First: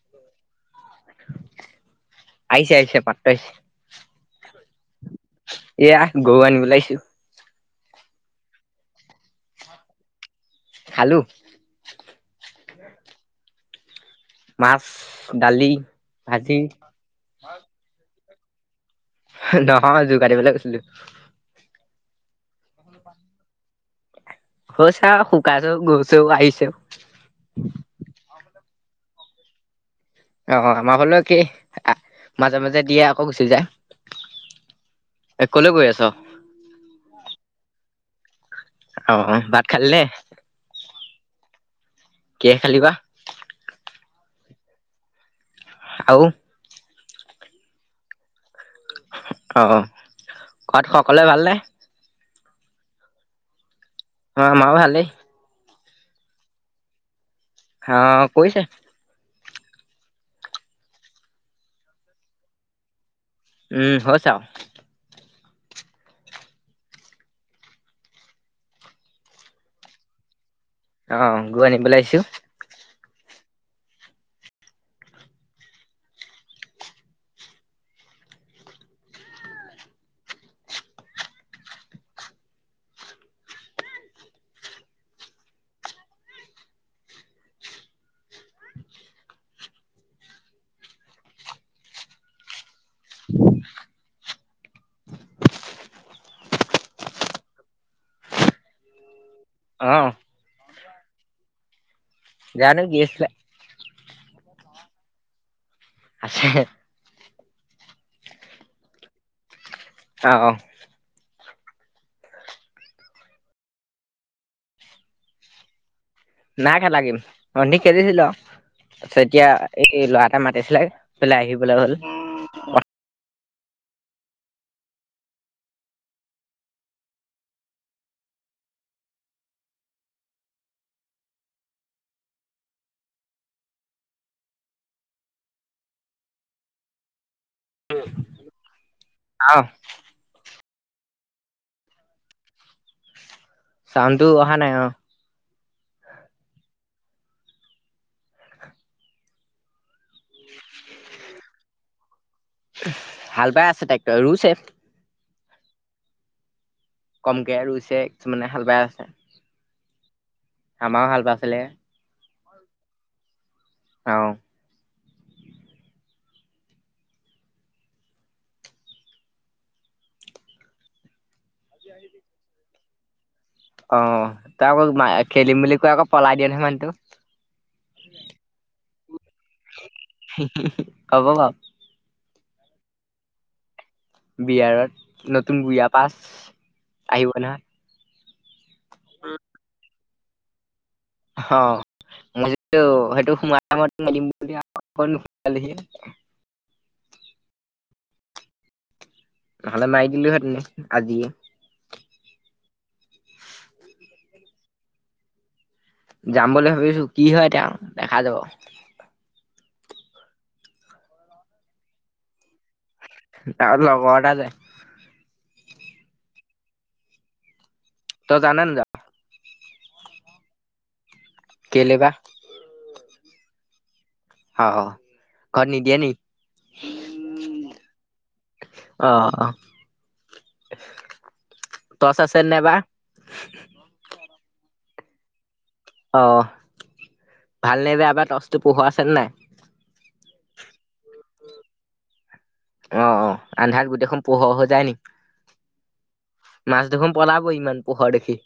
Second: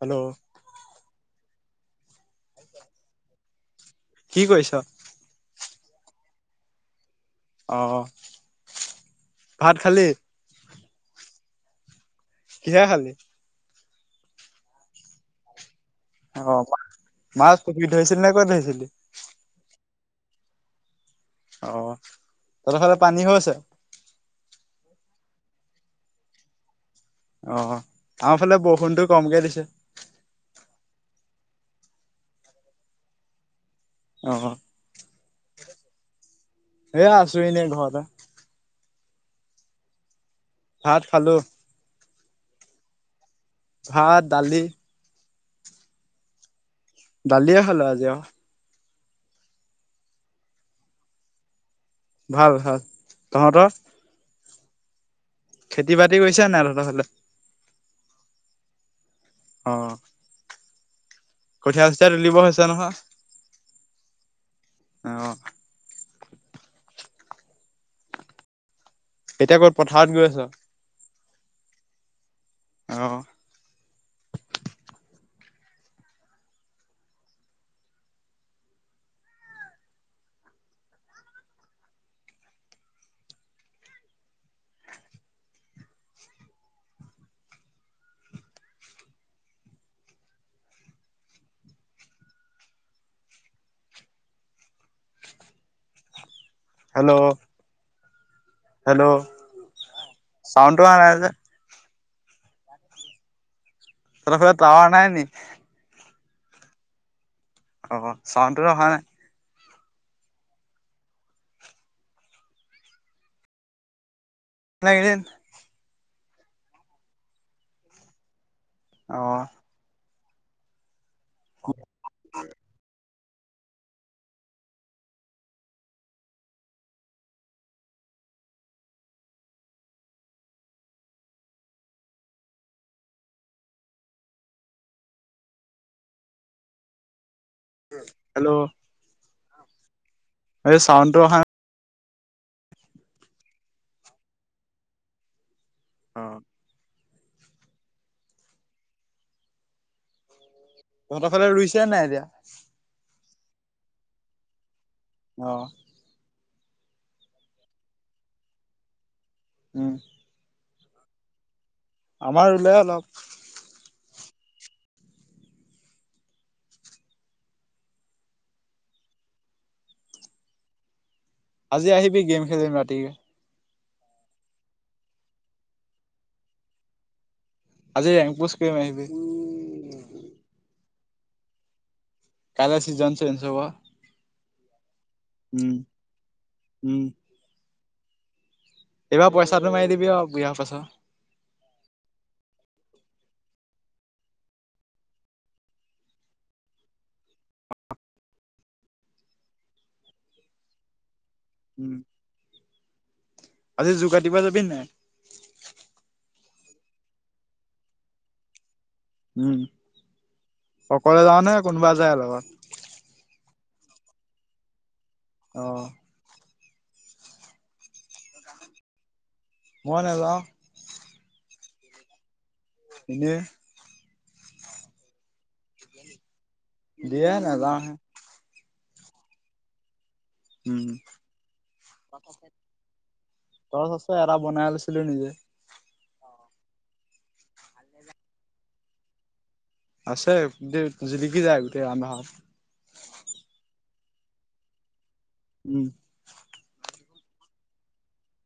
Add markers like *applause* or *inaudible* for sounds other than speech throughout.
Hello আহইছে আহইহে মাটো আহিছে। কি কৰিছ? এয়া গৰু আনিবল ওলাইছো। অ', ভাত খালি? খলো। কিহেৰে খালি? মাছ, দালি। অ ভাজি মা তবি ধৈছিলি নাই কৰি ধৈছিলি *unintelligible* নহয় যোৰ কাটিবলৈ গৈছিলোঁ অ', তহত ফালে পানী হৈ আছে? হৈছে আৰু শুকাইছেও গৈছেও আহিছেও। অ', আমাৰ ফালে বৰষুণটো কমকে দিছে। অ', আমাৰ হলেও কি, মাজে মাজে দিয়ে আকৌ গুচি যায়। অ এ কলৈ গৈ আছ? এয়া আছো এনে ঘৰতে। অ', অ', ভাত খালিনে? ভাত খালো। কিহে খালি বা? ভাত দালি আৰু দালিয়ে খালো আজি অ' অ', ঘৰত সকলোৱে ভাল নে। ভাল ভাল তহঁতৰ? আমাৰো ভালেই। খেতি বাতি কৰিছো নে তহঁতৰ ফালে? অ', কৰিছে। অ' কঠিয়ী সঠিয়া তুলিব হৈছে নহয় উম হৈছে আৰু অ' এতিয়া ক'ত পথাৰত গৈ আছোঁ? অ', গৰু আনিবলৈ আহিছোঁ অ' হেল্ল' হেল্ল' অ' চাউণ্ডটু আহা নাই যে জানো কি হৈছে? তহঁতৰ ফালে টোৱেৰ নাই নিকি? আছে। অ', চাউণ্ডতটো অহা নাই? অ', অ' *unintelligible* নাই খেলা গেম, অথনি খেলিছিলোঁ আৰু অ তাৰপিছত এ এতিয়া লৰা এটাই মাতিছিলে পালে আহি পালে হ'ল। *inaudible* হেল্ল'। অ'। এই চাউণ্ডটো অহা নাই। চাউণ্ডটো অহা নাই অ'। অ'। তহঁতৰফালে ৰুইছে নে নাই এতিয়া? হাল বাই আছে টেক্টৰে, ৰুইচে। অ'। কমকে ৰুইছে, কিছুমানে হাল বাই আছে। উম। আমাৰো হাল বাইছিলে। আমাৰ ৰুলে অলপ। অ'। আজি আহিবি গেম খেলিম ৰাতিকে। অ' তই আকৌ খেলিম বুলি কৈ আকৌ পলাই দিয়ে নহয় মানুহোটো। আজি ৰেংক পুচ কৰিম আহিবি। হ'ব বাৰু। কাইলৈ চিজন চেঞ্জ হ'ব। বিয়াৰত, নতুন উম বিয়া পাছ, উম আহিব নহয়। এইবাৰ পইচাটো মাৰি দিবি আৰু বুয়া পাছৰ। অ' মই হেইটো সোমায় *unintelligible* নহ'লে মাৰি দিলোহেতেনে আজিয়ে। উম। আজি যোগাৰ দিবা যাবি নে নাই? যাম বুলি ভাবিছোঁ, কি হয় এতিয়া দেখা যাব। উম, অকলে যাওঁ নে কোনোবা যায় লগত? আৰু লগৰ এটা যায়। অ'। তই যাওঁ নে নেযাওঁ? মই নেযাওঁ। কেইলে বা? এনে। অ', অ' ঘৰত নিদিয়ে নি? দিয়ে নেযাওঁ। অ'। উম। টৰ্চ আছে নাই বা? টচ আছে, এটা বনাই লৈছিলোঁ নিজে। অ' ভাল নে বেয়া বা টৰ্চটো পোহৰ আছে নে নাই? আছে দে জিলিকি যায় গোটেই আন্ধাৰত। অ', অ' আন্ধাৰত গোটেইখন পোহৰ হৈ যায় নি? উম। মাছ দেখোন পলাব ইমান পোহৰ দেখি।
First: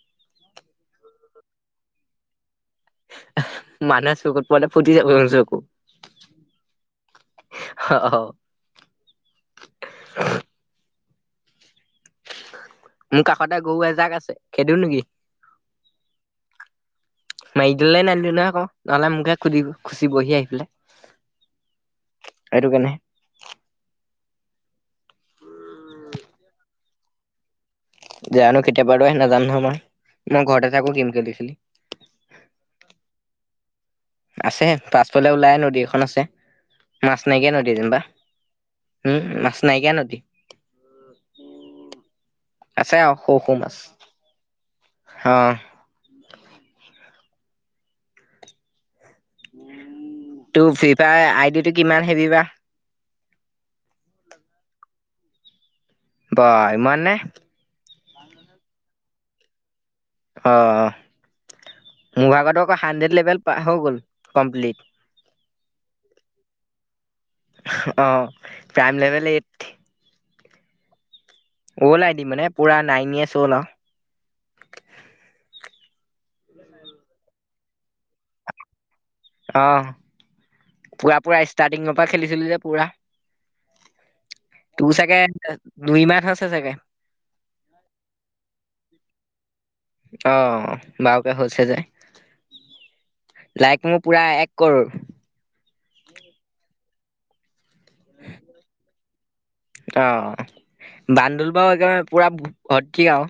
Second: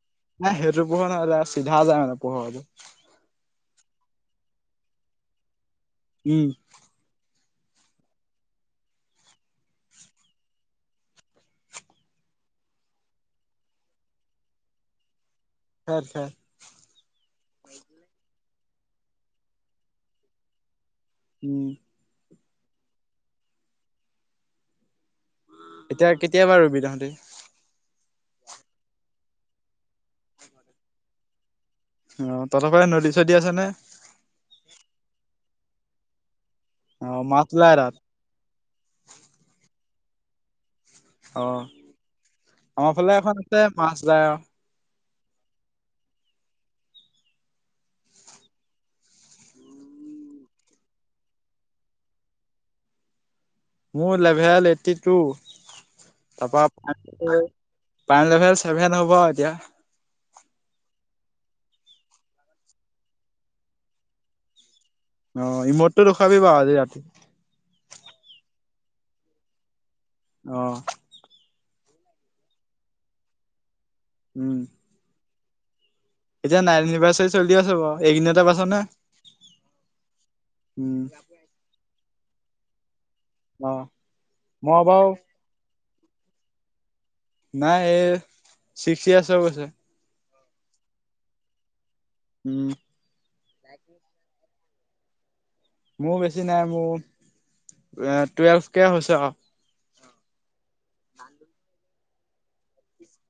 নাই সেইটো পোহৰ নহয়, চিধা যায় মানে পোহৰটো। মানুহৰ চকুত পৰিলে ফুটি যাব দেখোন চকু। উম অ', অ'। মোৰ কাষতে গৰু এজাক আছে খেদি দিওঁ নেকি? খেদ খেদ। মাৰি দিলে নানিলো নহয় আকৌ, নহ'লে মোকে খুধ খুচিবহি আহি পিনে। উম। সেইটো কাৰণে। এতিয়া কেতিয়াবা ৰুবি তহতে? জানো কেতিয়াৰ পৰা ৰুৱে নাজানো নহয় মই, মই ঘৰতে থাকো। অ' তহঁতৰ ফালে নদী চদি আছে নে? আছে পাছফালে ওলাই নদী এখন আছে, অ মাছ নাইকিয়া নদী ওলাই তাত যেনিবা। উম মাছ নাইকিয়া নদী। অ' আছে আমাৰ আৰু ফালে সৰু এখন সৰু আছে মাছ যায় আৰু। অ' তোৰ ফ্ৰী ফায়াৰ আইডিটো কিমান হে'ভি বা? মোৰ লেভেল এইটি টু। বা তাৰপৰা ইমান নে? পান লেভেল ছেভেন হ'ব এতিয়া। অ' মোৰ লগৰতো আকৌ হান্দ্ৰেড লেভেল হৈ গ'ল কমপ্লিট। অ' ৰীমোতটো দেখুৱাবি বাৰু আজি ৰাতি। অঁ প্ৰাইম লেভেল এইট। অ'। অ'লড আইডি মানে পুৰা নাইন ইয়াৰ্চ অ'লড আৰু। উম। এতিয়া নাইন এনিভাৰ্চাৰী চলি আছে বাৰু এইকিদিনতে পাইছ নে? অ' উম পুৰা পুৰা ষ্টাৰ্টিঙৰ পৰা খেলিছিলো যে পুৰা। অ মই তোৰ বাৰু চাগে দুই মা'হ হৈছে চাগে? নাই এই চিক্স ইয়ৰ্চ হৈ গৈছে। অ' বাৰুকে হৈছে যে, উম লাইক মোৰ পুৰা এক ক'ৰোৰ মোৰ বেছি নাই মোৰ, এ টুৱেলভ কে হৈছে আৰু। অ' বান্দোল বাৰু একেবাৰে পুৰা ভৰ্ত্তি আৰু।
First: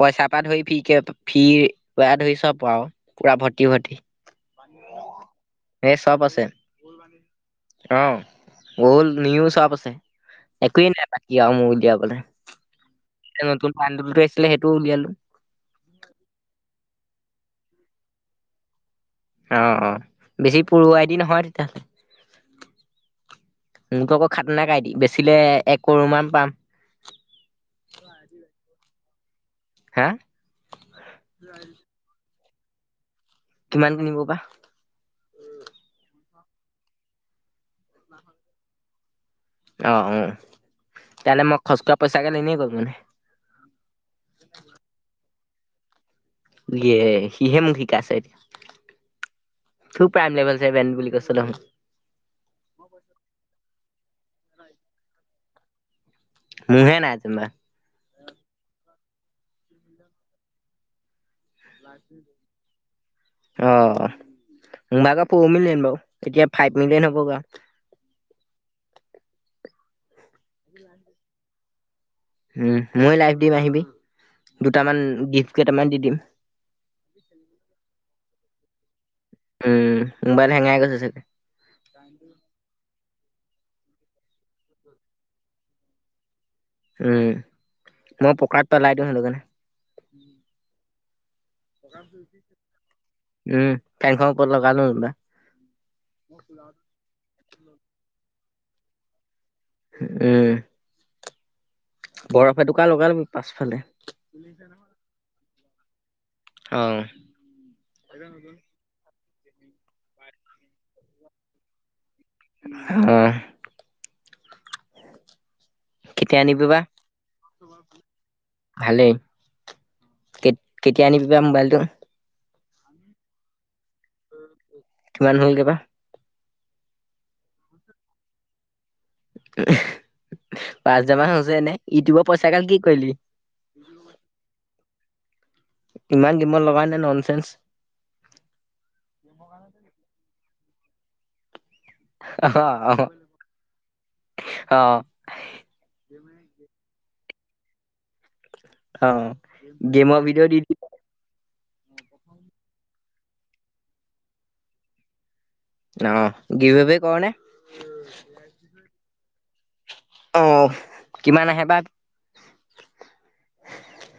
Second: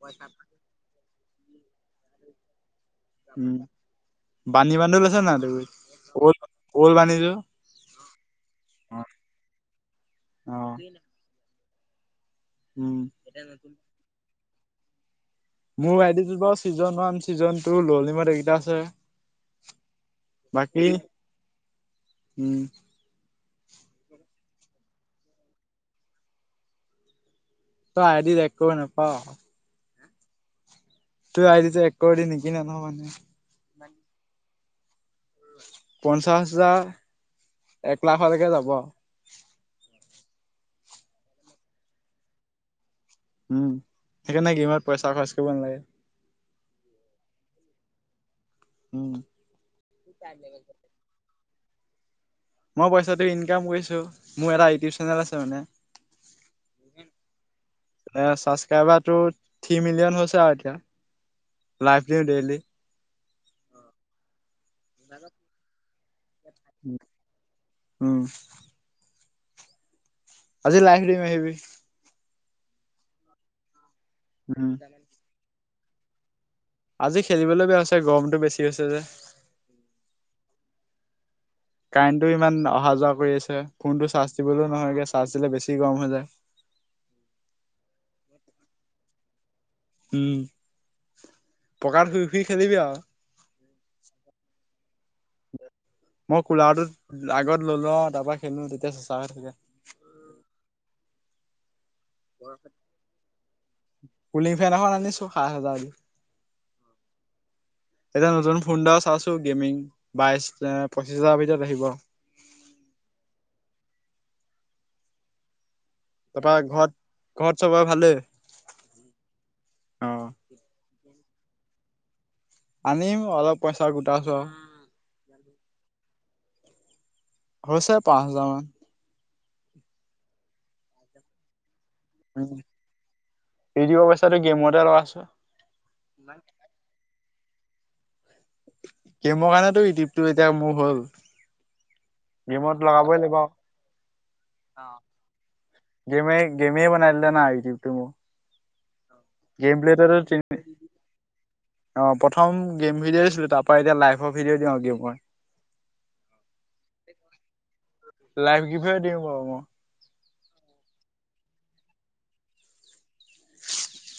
পইচাৰ পৰা ধৰি ফ্ৰী কে, ফ্ৰী ধৰি চব আৰু। পুৰা উম ভৰ্তি ভৰ্তি। বানী বান্ধোল লৈছে নাই তই? এই চব আছে। ঔলদ বান্দোলটো। অ' ঔলদ নিও চব আছে অ'। একোৱেই নাই বাকী আৰু মোৰ উলিয়াবলে। উম, নতুন বাণ্ডল'টো আছিলে সেইটোও উলিয়ালো। মোৰ আইদিটোত বাৰু ছিজন ৱান ছিজন টু ল'লইমত এইকেইটা আছে। অ' অ' বেছি বাকী প্ৰ'ৰৱাইদি নহয় উম, তেতিয়াহ'লে। মোৰটো আকৌ খাতৰনাক আইদি বেচিলে, এক ক'ৰোৰ মান পাম। তই আইড এক ক'ৰোৰ নেপাৱ। হা। তোৰ আইদিটো এক ক'ৰৰ দি নিকিনে নহয় মানুহে। কিমান কে কিনিব বা? পঞ্চাশ হাজাৰ এক লাখলৈকে যাব। অ' অ' তেতিয়াহ'লে মই খৰচ কৰা পইচাগাল এনেয়ে গ'ল মানে? উম, সেইকাৰণে গেমত পইচা খৰচ কৰিব নালাগে। ইয়ে, সিহে মোক শিকাইছে এতিয়া। উম, তোৰ প্ৰাইম লেভেল ছেভেন বুলি কৈছিলি দেখোন? মই পইচাটো ইনকাম কৰিছো, মোৰ এটা ইউটিউব চেনেল আছে মানে। মোহে নাই যেনিবা এ ছাবস্ক্ৰাইবাৰটো থ্ৰী মিলিয়ন হৈছে আৰু এতিয়া। লাইভ দিওঁ ডেইলি। আহ। মোৰ ভাগৰ ফ'ৰ মিলিয়ন বাৰু এতিয়া ফাইভ মিলিয়ন হ'ব গৈ উম। আজি লাইভ দিম আহিবি। উম ময়ো লাইভ দিম আহিবি। দুটামান উম। গিফ্ট কেইটামান দি দিম। আজি খেলিবলৈ বেয়া হৈছে গৰমতটো বেছি হৈছে যে। উম মোবাইল হেঙাই গৈছে চাগে? কাৰেণ্টটো ইমান অহা যোৱা কৰি আছে ফোনটো চাৰ্জ দিবলৈও নহয়গে চাৰ্জ দিলে বেছি গৰম হৈ যায়। উম, মই পকাত পেলাই দিওঁ সেইটোকাৰণে। উম। পকাত শুই শুই খেলিবি আৰু উম, ফেনখন ওপৰত লগাই লওঁ যিনিবা। মই কোলাৰটোত আগত লই লওঁ তাৰ পৰা খেলো তেতিয়া চেচাকে থাকে। উম। বৰফ এটুকা লগাই ল'বি পাছফালে। কুলিং ফেন এখন আনিছো সাত হাজাৰ অ'। এতিয়া নতুন ফোন এটা চাইছো গেমিং বাইশ পঁচিশ হাজাৰ ভিতৰত আহিব। অ'। কেতিয়া তাৰপা আনিবি বা ঘৰত ঘৰত চবৰে ভালেই ভালেই। অ কেতিয়া আনিবিবা মোবাইলটো? আনিম অলপ পইচা গোটাইচো আও। কিমান হ'লগৈ বা? হৈছে পাঁচ হাজাৰ মান। পাঁচ হোজাৰ মান হৈছে এনে ইউটিউবৰ পইচাগাল কি কৰিলি? ৰেডি' পইচছাটো গেমতে লগাইছো। ইমান গেমত লগাই নে ননচেন্স। গেমৰ কাৰণে মোৰ এতিয়া ইউটিউবটো এতিয়া মোৰ হ'ল। অ', নিমত অ', লগাবই লাগিব। অ', গেমে, গেমে বনাইলে না ইউটবটো মোৰ অ'। গেম প্লে গেমৰ তি ভিডিঅ' দি দি অ, প্ৰমেম ভডিঅ' হৈ আছিলো তাৰ পৰা এতিয়া লাইভৰ ভিডিঅ' দি আৰু গেমৰ অহ, গিবব কনে লাইফ গিফ্টে দিওঁ বাৰু মই। অ, কিমান আহে বা।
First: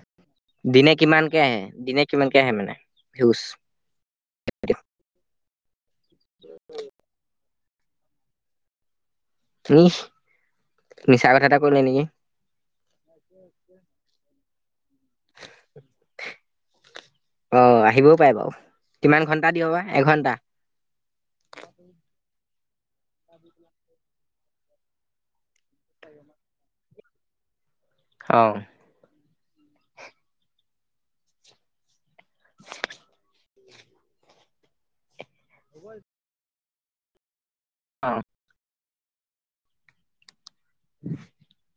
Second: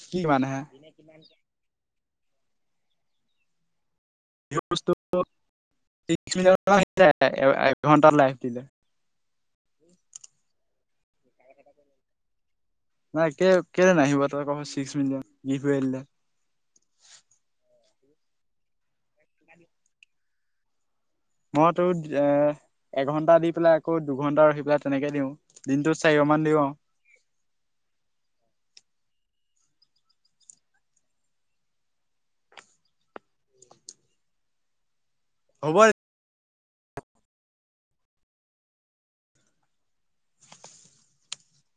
কি মানেহে দিনে কিমানকে আহে, দিনে কিমানকে আহে মানে ভউজ? বসু ম এঘণ্টাত লাইফ দিলে তুমি মিছা কথা এটা কলে নেকি? নাই কে কেনে নাহিব তই ক চিক্স মিলিয়ন গিফৱেদিলে। অ, আহিবও পাৰে বাৰু কিমান ঘন্টা দ বা এঘন্টা মইতো এ এঘণ্টা দি পেলাই আকৌ দুঘণ্টা ৰখি পেলাই তেনেকে দিওঁ দিনটোত চাৰিশ মান দিওঁ আৰু। অ'। *inaudible* হ'ব অ'। *inaudible* *inaudible*